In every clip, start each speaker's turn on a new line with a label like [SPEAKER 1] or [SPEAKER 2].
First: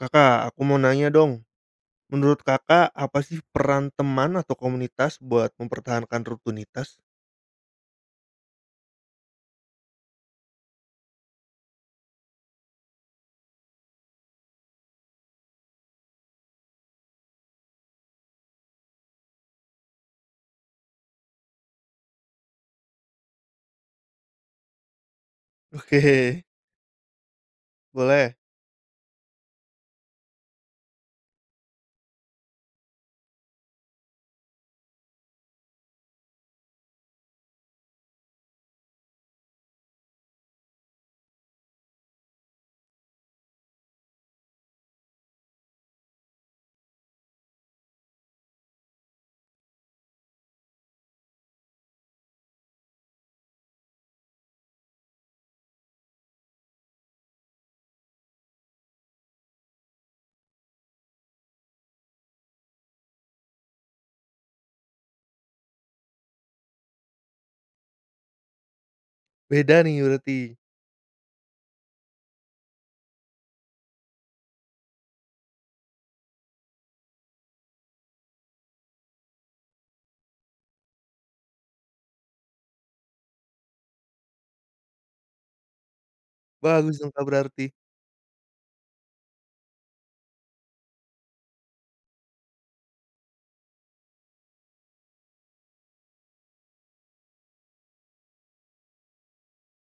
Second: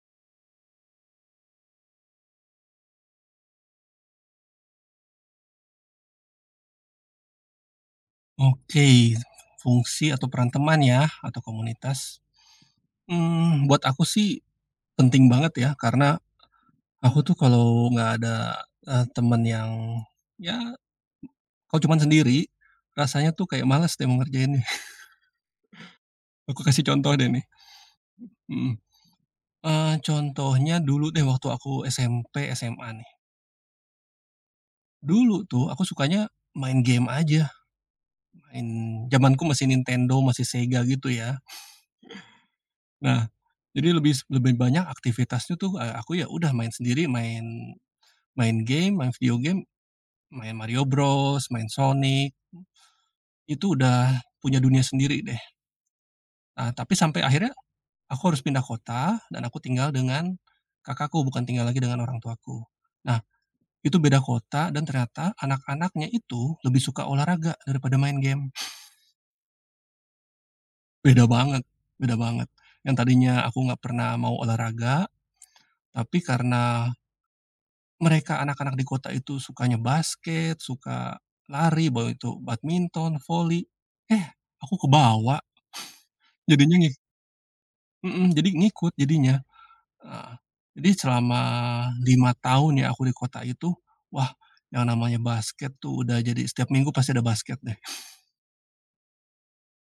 [SPEAKER 1] Kakak, aku mau nanya dong. Menurut Kakak, apa sih peran teman atau komunitas buat mempertahankan rutinitas?
[SPEAKER 2] Oke, fungsi atau peran teman ya, atau komunitas. Buat aku sih penting banget ya, karena aku tuh kalau nggak ada, teman yang ya kalau cuman sendiri, rasanya tuh kayak malas deh mau ngerjainnya.
[SPEAKER 1] Oke,
[SPEAKER 2] Aku kasih contoh deh nih,
[SPEAKER 1] boleh.
[SPEAKER 2] mhm, contohnya dulu deh waktu aku SMP, SMA nih. Dulu tuh aku sukanya main game aja, main zamanku masih Nintendo, masih Sega gitu ya. Nah, jadi lebih lebih banyak aktivitasnya tuh, aku ya udah main sendiri, main main game, main video game, main Mario Bros, main Sonic, itu udah punya dunia sendiri deh. Nah, tapi sampai akhirnya aku harus pindah kota dan aku tinggal dengan kakakku, bukan tinggal lagi dengan orang tuaku. Nah, itu beda kota dan ternyata anak-anaknya itu lebih suka olahraga daripada main game.
[SPEAKER 1] Beda nih berarti.
[SPEAKER 2] Beda banget, beda banget. Yang tadinya aku nggak pernah mau olahraga, tapi karena mereka anak-anak di kota itu sukanya basket, suka lari, baru itu badminton, voli. Eh, aku kebawa, jadinya
[SPEAKER 1] Bagus
[SPEAKER 2] ngik
[SPEAKER 1] dong, Kak, berarti.
[SPEAKER 2] mhm, jadi ngikut jadinya, heeh. Jadi selama 5 tahun ya aku di kota itu, wah yang namanya basket tuh udah jadi setiap minggu pasti ada basket deh.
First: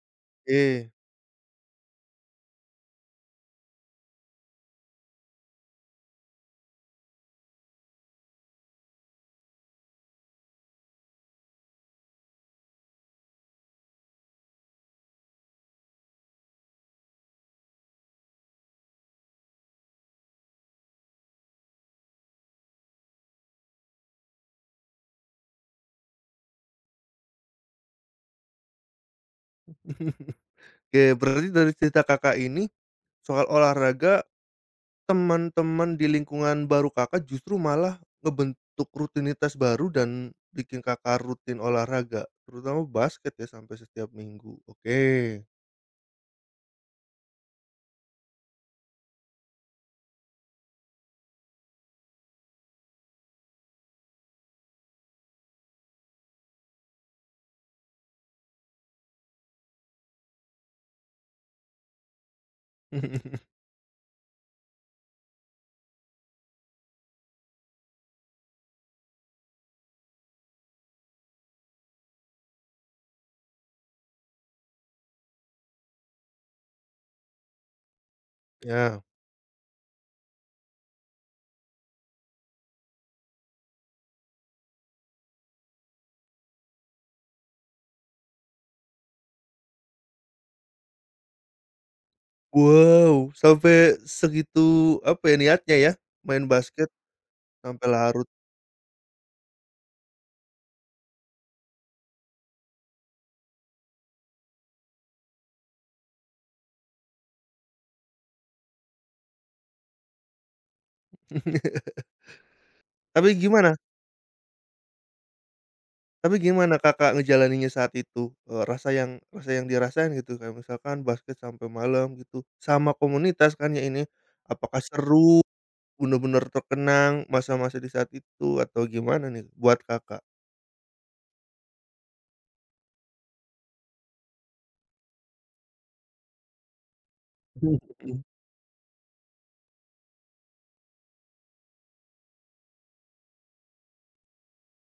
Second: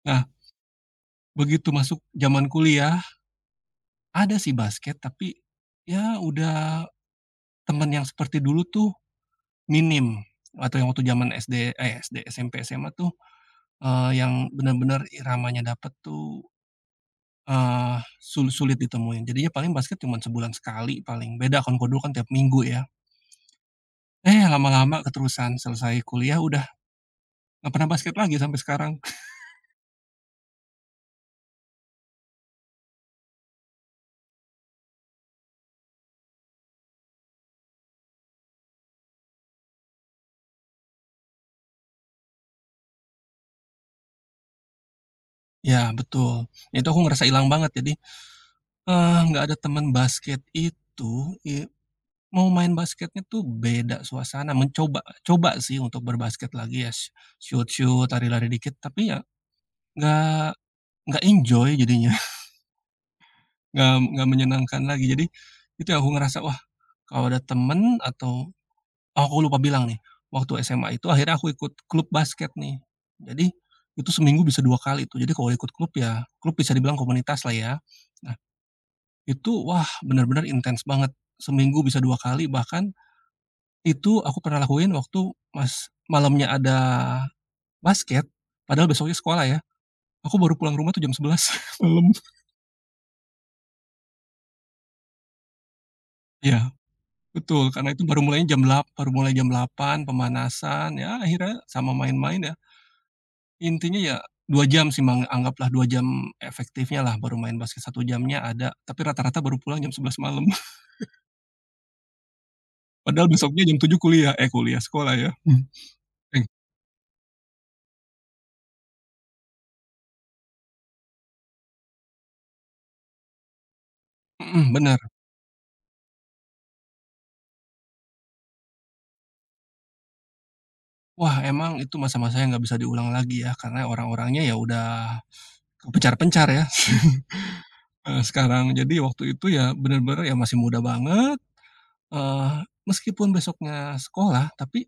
[SPEAKER 2] Nah,
[SPEAKER 1] Eh,
[SPEAKER 2] begitu masuk zaman kuliah, ada sih basket tapi ya udah temen yang seperti dulu tuh minim, atau yang waktu zaman SD, SMP, SMA tuh yang benar-benar iramanya dapet tuh, eee, sul sulit ditemuin. Jadinya paling basket cuma sebulan sekali paling, beda akun kodok kan tiap minggu ya. Eh, lama-lama keterusan, selesai kuliah udah nggak pernah basket lagi sampai sekarang.
[SPEAKER 1] Oke, berarti dari cerita Kakak ini, soal olahraga, teman-teman di lingkungan baru Kakak justru malah ngebentuk rutinitas baru dan bikin Kakak rutin olahraga, terutama basket ya sampai setiap minggu. Oke.
[SPEAKER 2] Ya betul, itu aku ngerasa hilang banget. Jadi, nggak ada teman basket itu, mau main basketnya tuh beda suasana, mencoba coba sih untuk berbasket lagi ya, shoot-shoot, lari-lari dikit, tapi ya nggak nggak enjoy jadinya. Nggak menyenangkan lagi. Jadi, itu yang aku ngerasa, wah kalau ada temen atau oh aku lupa bilang nih, waktu SMA itu akhirnya aku ikut klub basket nih. Jadi, itu seminggu bisa 2 kali tuh. Jadi kalau ikut klub ya, klub bisa dibilang komunitas lah ya. Nah,
[SPEAKER 1] Ya.
[SPEAKER 2] itu wah benar-benar intens banget. Seminggu bisa 2 kali, bahkan itu aku pernah lakuin waktu malamnya ada basket, padahal besoknya sekolah ya. Aku baru pulang rumah tuh jam 11 malam.
[SPEAKER 1] Wow, sampai segitu apa ya, niatnya ya, main
[SPEAKER 2] Iya.
[SPEAKER 1] basket
[SPEAKER 2] Betul,
[SPEAKER 1] sampai
[SPEAKER 2] karena itu baru
[SPEAKER 1] larut.
[SPEAKER 2] mulainya jam delap baru mulai jam 8 pemanasan, ya akhirnya sama main-main ya, intinya ya 2 jam sih mang anggaplah 2 jam efektifnya lah baru main basket 1 jamnya ada, tapi rata-rata baru pulang jam 11 malam. Padahal
[SPEAKER 1] Tapi
[SPEAKER 2] besoknya
[SPEAKER 1] gimana
[SPEAKER 2] jam 7 kuliah, sekolah ya. Hmm,
[SPEAKER 1] tapi
[SPEAKER 2] eh
[SPEAKER 1] gimana Kakak ngejalaninnya saat itu? Rasa yang dirasain gitu, kayak misalkan basket sampai malam gitu, sama komunitas kan ya ini,
[SPEAKER 2] mhm,
[SPEAKER 1] apakah
[SPEAKER 2] bener.
[SPEAKER 1] seru, bener-bener terkenang masa-masa di saat itu atau gimana nih buat Kakak?
[SPEAKER 2] Wah emang itu masa-masa yang nggak bisa diulang lagi ya, karena orang-orangnya ya udah kepencar-pencar ya. Eee, sekarang jadi waktu itu ya bener-bener ya masih muda banget, eee, meskipun besoknya sekolah, tapi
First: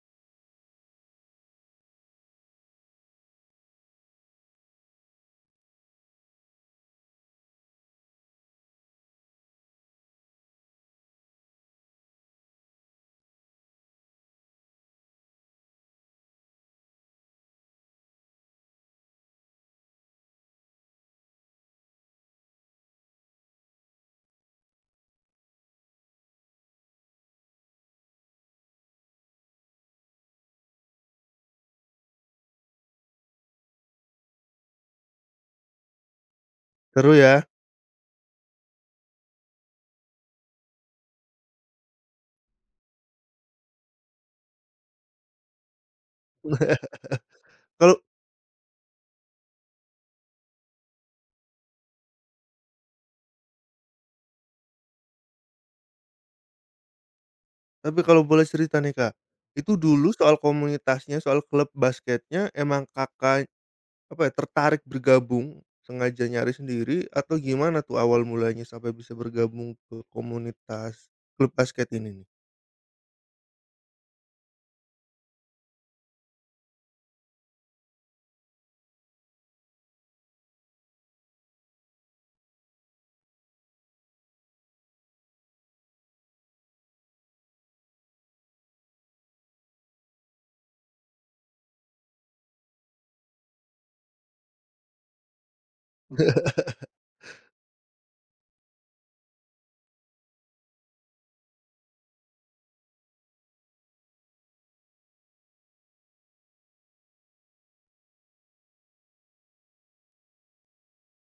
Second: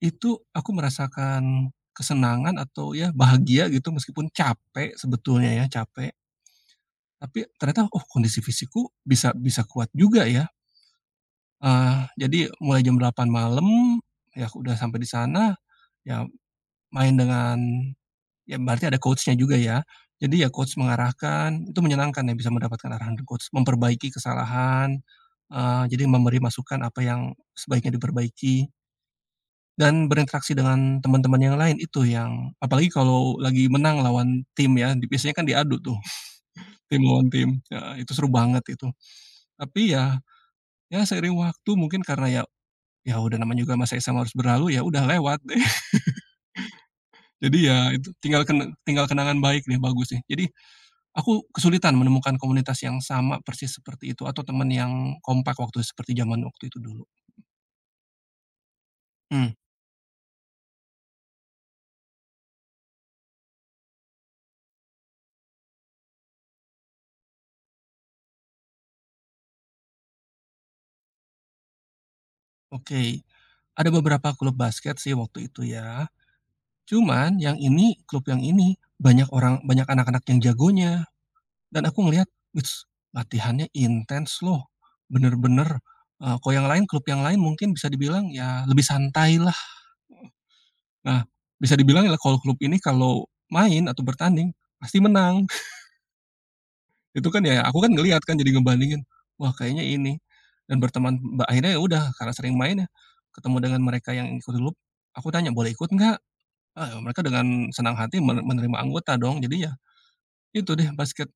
[SPEAKER 2] itu aku merasakan kesenangan atau ya bahagia gitu meskipun capek sebetulnya ya, capek, tapi ternyata, oh kondisi fisikku bisa bisa kuat juga ya. Jadi mulai jam 8 malam, ya aku udah sampai di sana, ya main dengan ya berarti ada coachnya juga ya. Jadi ya coach mengarahkan, itu menyenangkan ya bisa mendapatkan arahan dari coach, memperbaiki kesalahan, jadi memberi masukan apa yang sebaiknya diperbaiki. Dan berinteraksi dengan teman-teman yang lain itu yang apalagi kalau lagi menang lawan tim ya, di biasanya kan diadu tuh, tim
[SPEAKER 1] Seru
[SPEAKER 2] lawan
[SPEAKER 1] ya?
[SPEAKER 2] tim, heeh, itu seru banget itu. Tapi ya ya seiring waktu mungkin karena ya ya udah namanya juga masa SMA harus berlalu, ya udah lewat deh. Jadi ya
[SPEAKER 1] Kalau
[SPEAKER 2] itu tinggal kenangan baik nih, bagus nih. Jadi aku kesulitan menemukan komunitas yang sama persis seperti itu atau teman yang kompak waktu seperti zaman waktu itu dulu.
[SPEAKER 1] tapi kalau boleh cerita nih Kak,
[SPEAKER 2] Mmm,
[SPEAKER 1] itu dulu soal komunitasnya, soal klub basketnya emang Kakak apa ya, tertarik bergabung, sengaja nyari sendiri atau gimana tuh awal mulanya sampai bisa bergabung ke komunitas klub basket ini nih?
[SPEAKER 2] oke. Ada beberapa klub basket sih waktu itu ya. Cuman yang ini, klub yang ini, banyak orang banyak anak-anak yang jagonya, dan aku ngelihat, "Wits, latihannya intens loh." Bener-bener, kalau yang lain klub yang lain mungkin bisa dibilang ya lebih santai lah. Nah, bisa dibilang ya kalau klub ini kalau main atau bertanding, pasti menang. Itu kan ya aku kan ngelihat kan jadi ngebandingin, wah kayaknya ini, dan berteman ba akhirnya ya udah karena sering main ya, ketemu dengan mereka yang ikut klub, aku tanya, "Boleh ikut nggak?" Mereka dengan senang hati menerima anggota dong. Jadi ya itu deh basket,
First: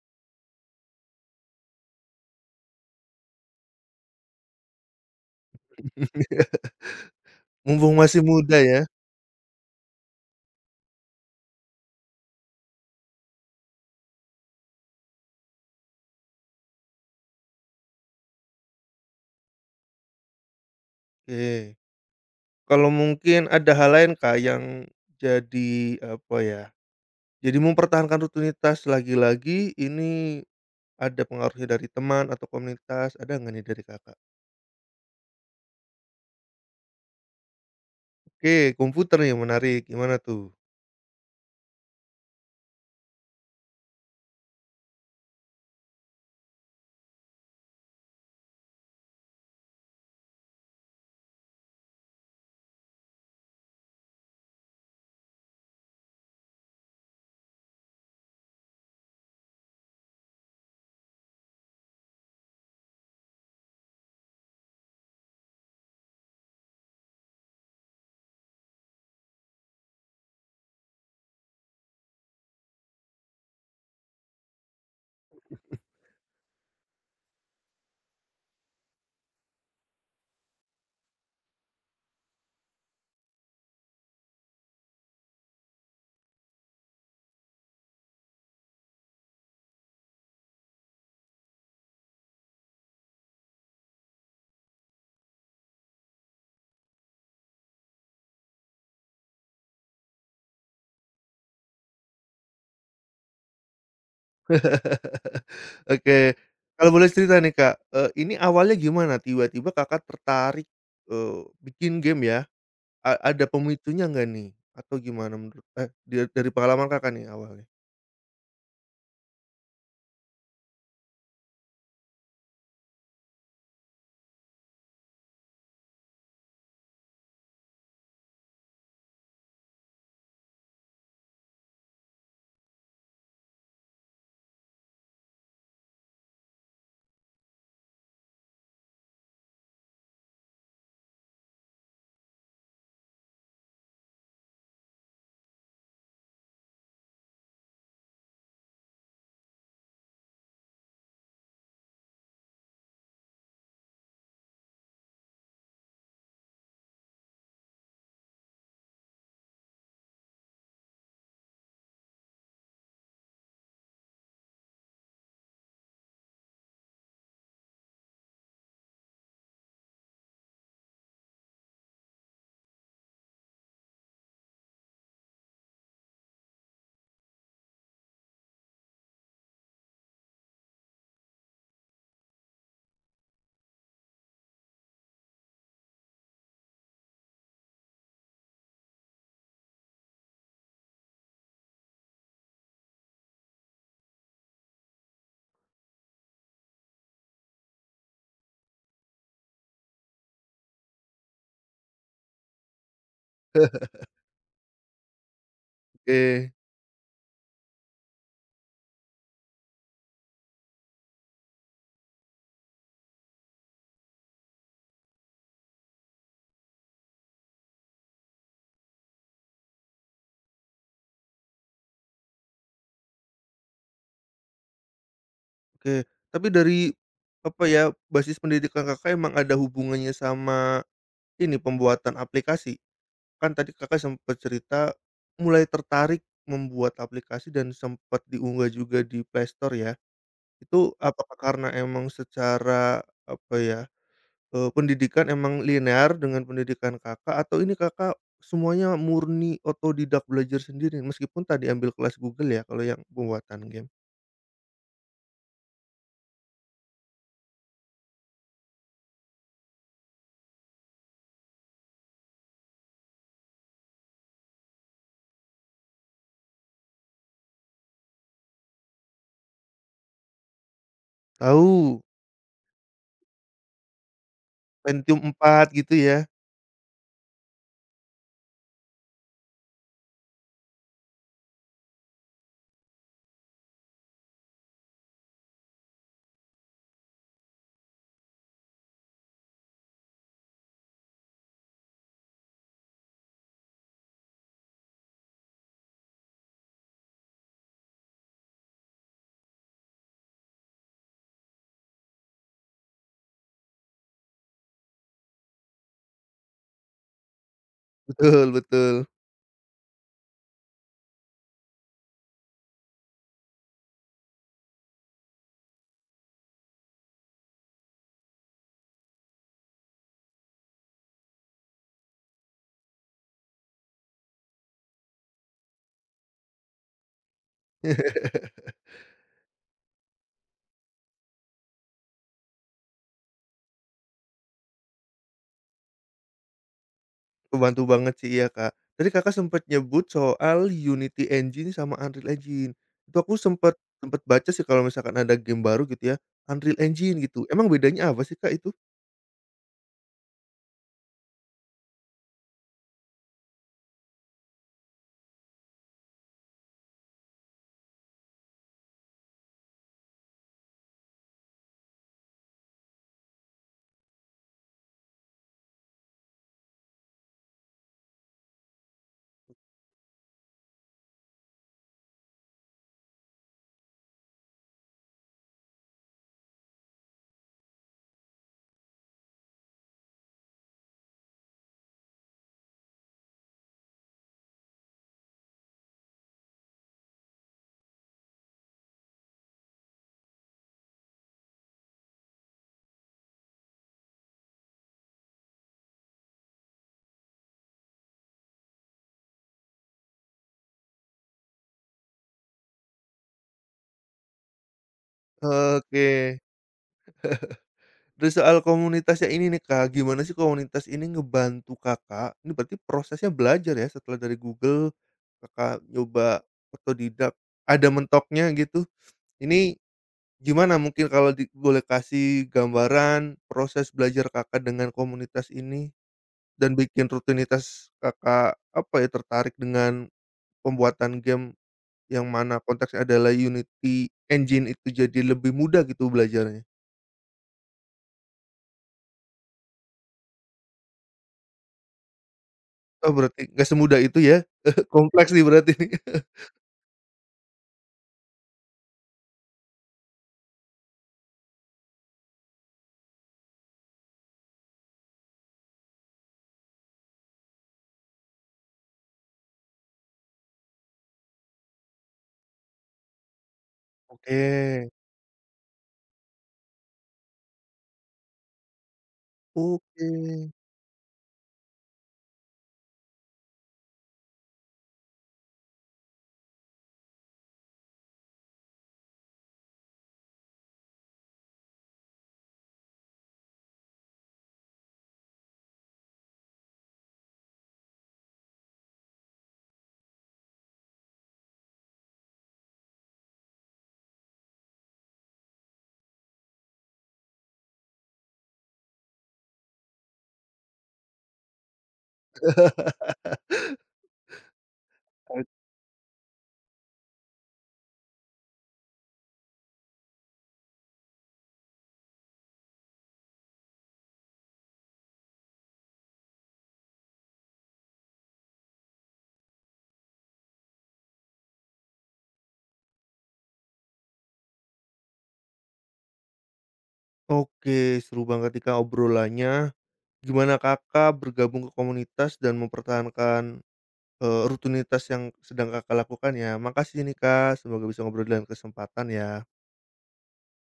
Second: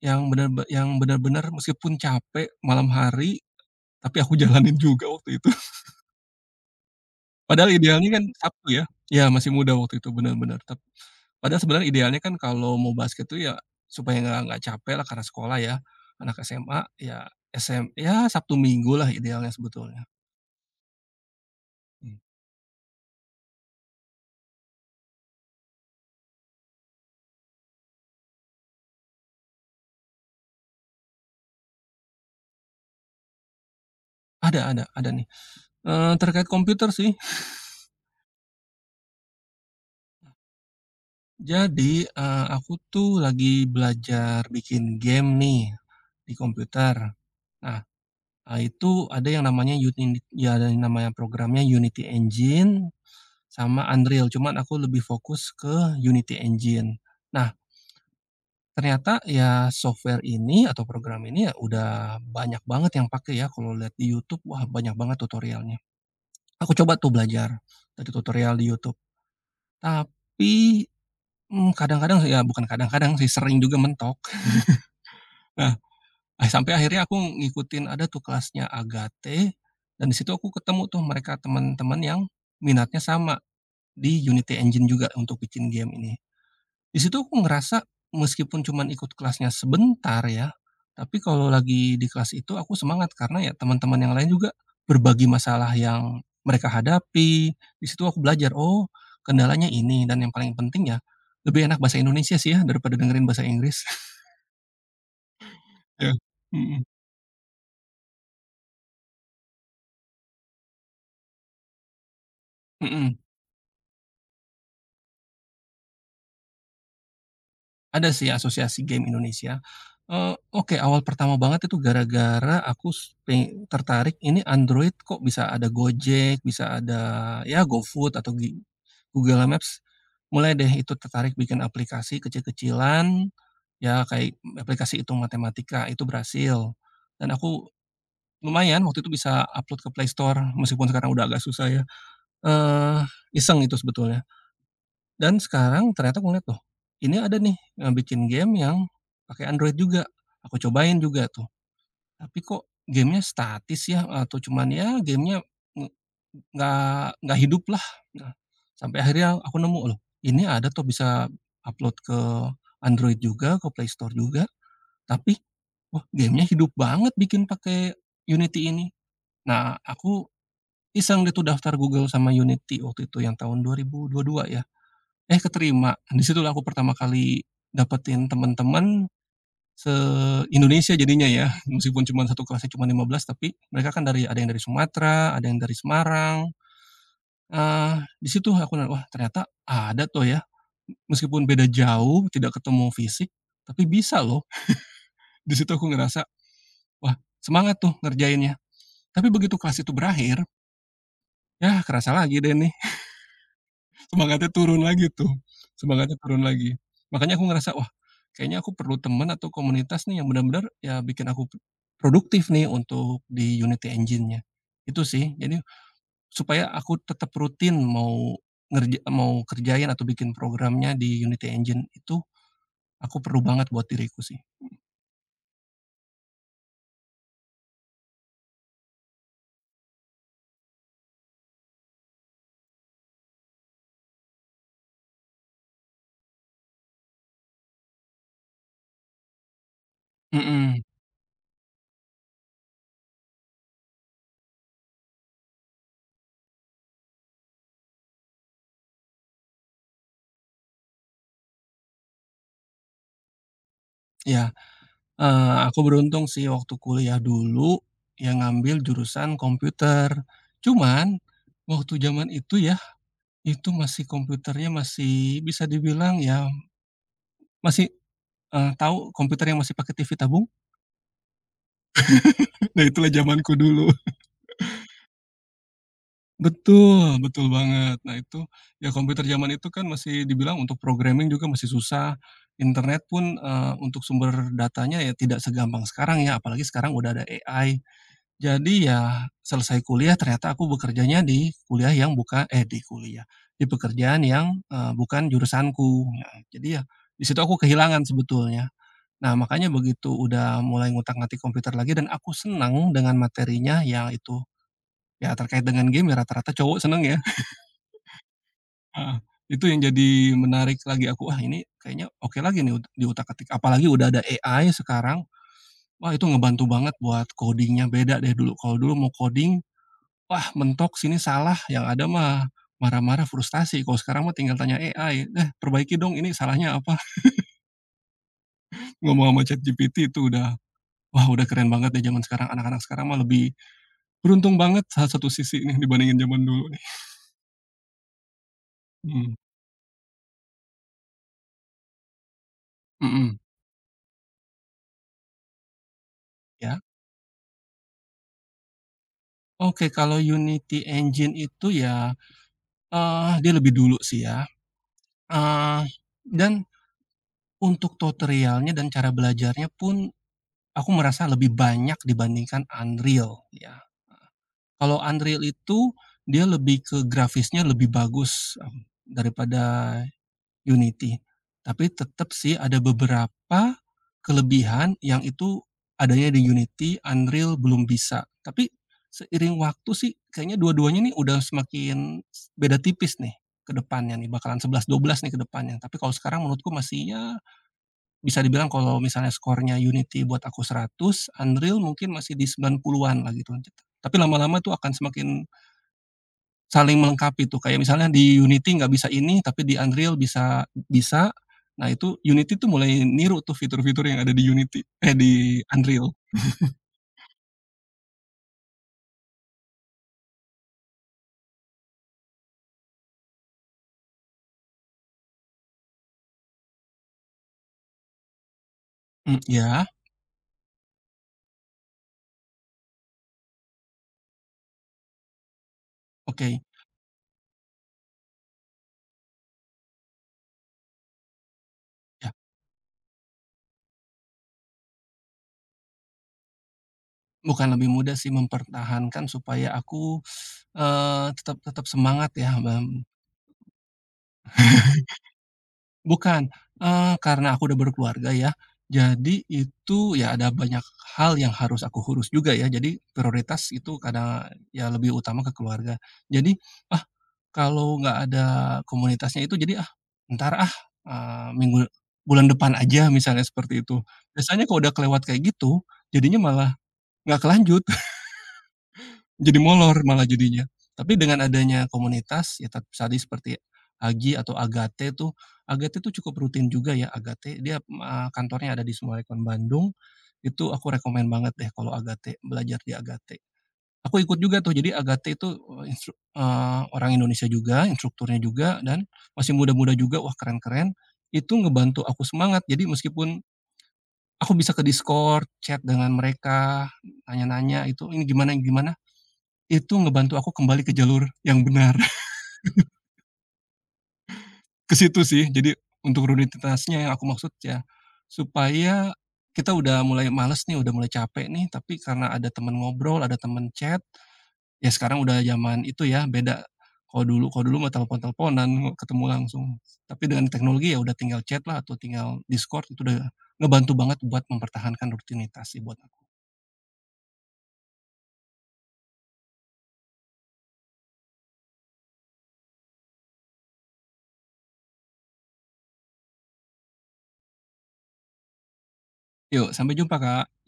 [SPEAKER 2] yang benar be yang bener-bener meskipun capek malam hari, tapi aku jalanin juga waktu itu. Padahal
[SPEAKER 1] Mumpung
[SPEAKER 2] idealnya
[SPEAKER 1] masih
[SPEAKER 2] kan
[SPEAKER 1] muda
[SPEAKER 2] Sabtu
[SPEAKER 1] ya,
[SPEAKER 2] ya. Ya masih muda waktu itu, benar-benar. Padahal sebenarnya idealnya kan kalau mau basket tuh ya supaya nggak capek lah karena sekolah ya, anak SMA ya ya Sabtu Minggu lah idealnya sebetulnya.
[SPEAKER 1] oke.
[SPEAKER 2] Mmm.
[SPEAKER 1] Kalau mungkin ada hal lain Kak yang jadi, apa ya, jadi mempertahankan rutinitas lagi-lagi ini ada pengaruhnya dari teman atau komunitas, ada nggak nih dari Kakak?
[SPEAKER 2] Ada nih, terkait komputer sih.
[SPEAKER 1] Oke, komputer nih menarik, gimana tuh?
[SPEAKER 2] Jadi, aku tuh lagi belajar bikin game nih, di komputer. Nah, itu ada yang namanya programnya Unity Engine sama Unreal, cuman aku lebih fokus ke Unity Engine. Nah, ternyata ya software ini atau program ini ya udah banyak banget yang pakai ya, kalau lihat di YouTube, wah banyak banget tutorialnya. Aku coba tuh belajar dari tutorial di YouTube, tapi, mmm, kadang-kadang ya bukan kadang-kadang sih, sering juga mentok. Nah, sampai akhirnya aku ngikutin ada tuh kelasnya Agate, dan di situ aku ketemu tuh mereka teman-teman yang minatnya sama di Unity Engine juga untuk bikin game ini. Di situ aku ngerasa meskipun cuman ikut kelasnya sebentar ya, tapi kalau lagi di kelas itu aku semangat karena ya teman-teman yang lain juga berbagi masalah yang mereka hadapi, di situ aku belajar, oh kendalanya ini dan yang paling penting ya lebih enak bahasa Indonesia sih ya daripada dengerin bahasa Inggris. Ya,
[SPEAKER 1] Oke.
[SPEAKER 2] mhm,
[SPEAKER 1] Kalau boleh cerita nih, Kak, ini awalnya gimana tiba-tiba Kakak tertarik, bikin game ya?
[SPEAKER 2] mhm.
[SPEAKER 1] Ada pemicunya nggak nih? Atau gimana menurut dia dari pengalaman Kakak nih awalnya?
[SPEAKER 2] Ada sih Asosiasi Game Indonesia, oke awal pertama banget itu gara-gara aku s peng tertarik ini Android kok bisa ada Gojek, bisa ada ya GoFood atau gi Google Maps, mulai deh itu tertarik bikin aplikasi kecil-kecilan, ya kayak aplikasi Hitung Matematika itu berhasil, dan aku lumayan waktu itu bisa upload ke Play Store meskipun sekarang udah agak susah ya, eee, iseng itu sebetulnya. Dan sekarang ternyata aku ngeliat, loh, ini ada nih yang bikin game yang pakai Android juga. Aku cobain juga tuh, tapi kok gamenya statis ya, atau cuman ya gamenya nge nggak hidup lah. Nah, sampai akhirnya aku nemu, loh, ini ada tuh bisa upload ke Android juga, ke Play Store juga, tapi, wah, gamenya hidup banget bikin pakai Unity ini. Nah, aku iseng deh tuh daftar Google sama Unity waktu itu yang tahun 2022 ya. Eh, keterima. Di situlah aku pertama kali dapetin teman-teman se-Indonesia jadinya ya, meskipun cuman satu kelasnya cuman 15 tapi mereka kan dari ada yang dari Sumatera, ada yang dari Semarang, eee, di situ aku na wah ternyata ada tuh ya, meskipun beda jauh, tidak ketemu fisik, tapi bisa loh. Di situ aku ngerasa, wah semangat tuh ngerjainnya. Tapi begitu kelas itu berakhir, yah kerasa lagi deh nih semangatnya turun lagi tuh, semangatnya turun
[SPEAKER 1] Oke
[SPEAKER 2] lagi. Makanya aku ngerasa, "Wah, kayaknya aku perlu teman atau komunitas nih yang benar-benar ya bikin aku produktif nih untuk di Unity Engine-nya." Itu sih, jadi supaya aku tetap rutin mau kerjain atau bikin programnya di Unity Engine itu aku perlu banget buat diriku sih.
[SPEAKER 1] oke. Tapi dari, apa ya, basis pendidikan Kakak emang ada hubungannya sama ini, pembuatan aplikasi? Kan tadi Kakak sempat cerita mulai tertarik membuat aplikasi dan sempat diunggah juga di Play Store ya?
[SPEAKER 2] Mhm,
[SPEAKER 1] Itu apakah karena emang secara apa ya, pendidikan emang linear dengan pendidikan Kakak atau ini Kakak semuanya murni otodidak belajar sendiri meskipun tadi ambil kelas Google ya kalau yang pembuatan game?
[SPEAKER 2] iya, aku beruntung sih waktu kuliah dulu, ya ngambil jurusan komputer. Cuman waktu zaman itu ya itu masih komputernya masih bisa dibilang ya masih, tahu komputer yang masih pakai TV tabung?
[SPEAKER 1] Tahu,
[SPEAKER 2] Nah itulah zamanku dulu.
[SPEAKER 1] Pentium 4 gitu ya?
[SPEAKER 2] Betul, betul banget. Nah itu, ya komputer zaman itu kan masih dibilang untuk programming juga masih susah, internet pun, untuk sumber datanya ya tidak segampang sekarang ya, apalagi sekarang udah ada AI. Jadi ya selesai kuliah ternyata aku bekerjanya di kuliah yang buka eh di kuliah, di pekerjaan yang, bukan jurusanku. Nah jadi ya, di situ aku kehilangan sebetulnya. Nah, makanya begitu udah mulai ngutak-ngatik komputer lagi dan aku senang dengan materinya yang itu, ya terkait dengan game ya rata-rata cowok seneng ya,
[SPEAKER 1] Betul betul.
[SPEAKER 2] heeh. Itu yang jadi menarik lagi aku, "Wah ini kayaknya oke lagi nih ud diutak-atik." Apalagi udah ada AI sekarang, wah itu ngebantu banget buat coding-nya, beda deh dulu. Kalau dulu mau coding, wah mentok, sini salah, yang ada mah marah-marah, frustasi. Kalau sekarang mah tinggal tanya AI, "Eh perbaiki dong ini salahnya apa?" Ngomong sama ChatGPT itu udah wah udah keren banget deh zaman sekarang, anak-anak sekarang mah lebih beruntung banget salah satu sisi nih dibandingin zaman dulu nih,
[SPEAKER 1] Kebantu banget sih, iya Kak. Tadi Kakak
[SPEAKER 2] mhm,
[SPEAKER 1] sempet nyebut soal Unity Engine sama Unreal Engine. Itu aku
[SPEAKER 2] mhm,
[SPEAKER 1] sempet sempet baca sih kalau misalkan ada game baru gitu ya, Unreal
[SPEAKER 2] ya.
[SPEAKER 1] Engine gitu, emang bedanya apa sih Kak itu?
[SPEAKER 2] Oke kalau Unity Engine itu ya, dia lebih dulu sih ya, eee, dan untuk tutorialnya dan cara belajarnya pun aku merasa lebih banyak dibandingkan Unreal ya. Kalau Unreal itu dia lebih ke grafisnya lebih bagus, daripada Unity. Tapi tetap sih ada beberapa kelebihan yang itu adanya di Unity, Unreal belum bisa. Tapi seiring waktu sih kayaknya dua-duanya nih udah semakin s beda tipis nih ke depannya nih, bakalan 11, 12 nih ke depannya. Tapi kalau sekarang menurutku masih ya bisa dibilang kalau misalnya skornya Unity buat aku 100, Unreal mungkin masih di sembilan puluhan lah gitu. Tapi lama-lama tuh akan semakin saling melengkapi tuh, kayak misalnya di Unity nggak bisa ini, tapi di Unreal bisa bisa. Nah itu Unity tuh mulai niru tuh fitur-fitur yang ada di Unity eh di Unreal.
[SPEAKER 1] Oke. Dari soal komunitasnya ini nih Kak, gimana sih komunitas ini ngebantu Kakak ini berarti prosesnya belajar ya setelah dari Google Kakak nyoba otodidak, ada mentoknya gitu. Ini
[SPEAKER 2] Iya,
[SPEAKER 1] gimana mungkin kalau di boleh kasih gambaran proses belajar Kakak dengan komunitas ini
[SPEAKER 2] oke.
[SPEAKER 1] dan bikin rutinitas Kakak, apa ya, tertarik dengan pembuatan game yang
[SPEAKER 2] Ya,
[SPEAKER 1] mana konteksnya adalah Unity Engine itu jadi lebih mudah gitu belajarnya?
[SPEAKER 2] bukan lebih mudah sih mempertahankan supaya aku, tetap tetap semangat ya,
[SPEAKER 1] Oh berarti nggak semudah itu ya, kompleks nih berarti nih.
[SPEAKER 2] bukan, karena aku udah berkeluarga ya, jadi itu ya ada banyak hal yang harus aku urus juga ya, jadi prioritas itu karena ya lebih utama ke keluarga. Jadi kalau nggak ada komunitasnya itu jadi, "Ah, entar ah, eee, minggu bulan depan aja," misalnya seperti itu.
[SPEAKER 1] Oke,
[SPEAKER 2] Biasanya kalau udah kelewat kayak gitu, jadinya malah nggak kelanjut, jadi molor
[SPEAKER 1] oke,
[SPEAKER 2] malah jadinya. Tapi dengan adanya komunitas, ya tadi seperti Agi atau Agate tuh cukup rutin juga ya, Agate dia, kantornya ada di Small Bandung, itu aku rekomen banget deh kalau Agate, belajar di Agate. Aku ikut juga tuh, jadi Agate itu, orang Indonesia juga, instrukturnya juga dan masih muda-muda juga, wah keren-keren. Itu ngebantu aku semangat, jadi meskipun aku bisa ke Discord, chat dengan mereka, nanya-nanya itu, "Ini gimana ini gimana?" Itu ngebantu aku kembali ke jalur yang benar, ke situ sih. Jadi untuk rutinitasnya yang aku maksud ya, supaya kita udah mulai males nih, udah mulai capek nih, tapi karena ada teman ngobrol, ada teman chat. Ya sekarang udah zaman itu ya, beda. Kalau dulu mah telepon-teleponan, ketemu langsung. Tapi dengan teknologi ya udah tinggal chat-lah atau tinggal Discord, itu udah ngebantu banget buat mempertahankan rutinitas sih buat aku.
[SPEAKER 1] oke, seru banget nih Kak obrolannya, gimana Kakak bergabung ke komunitas dan mempertahankan, rutinitas yang sedang Kakak lakukan ya. Makasih nih Kak, semoga bisa ngobrol di lain kesempatan ya.
[SPEAKER 2] Yuk, sampai jumpa, Kak.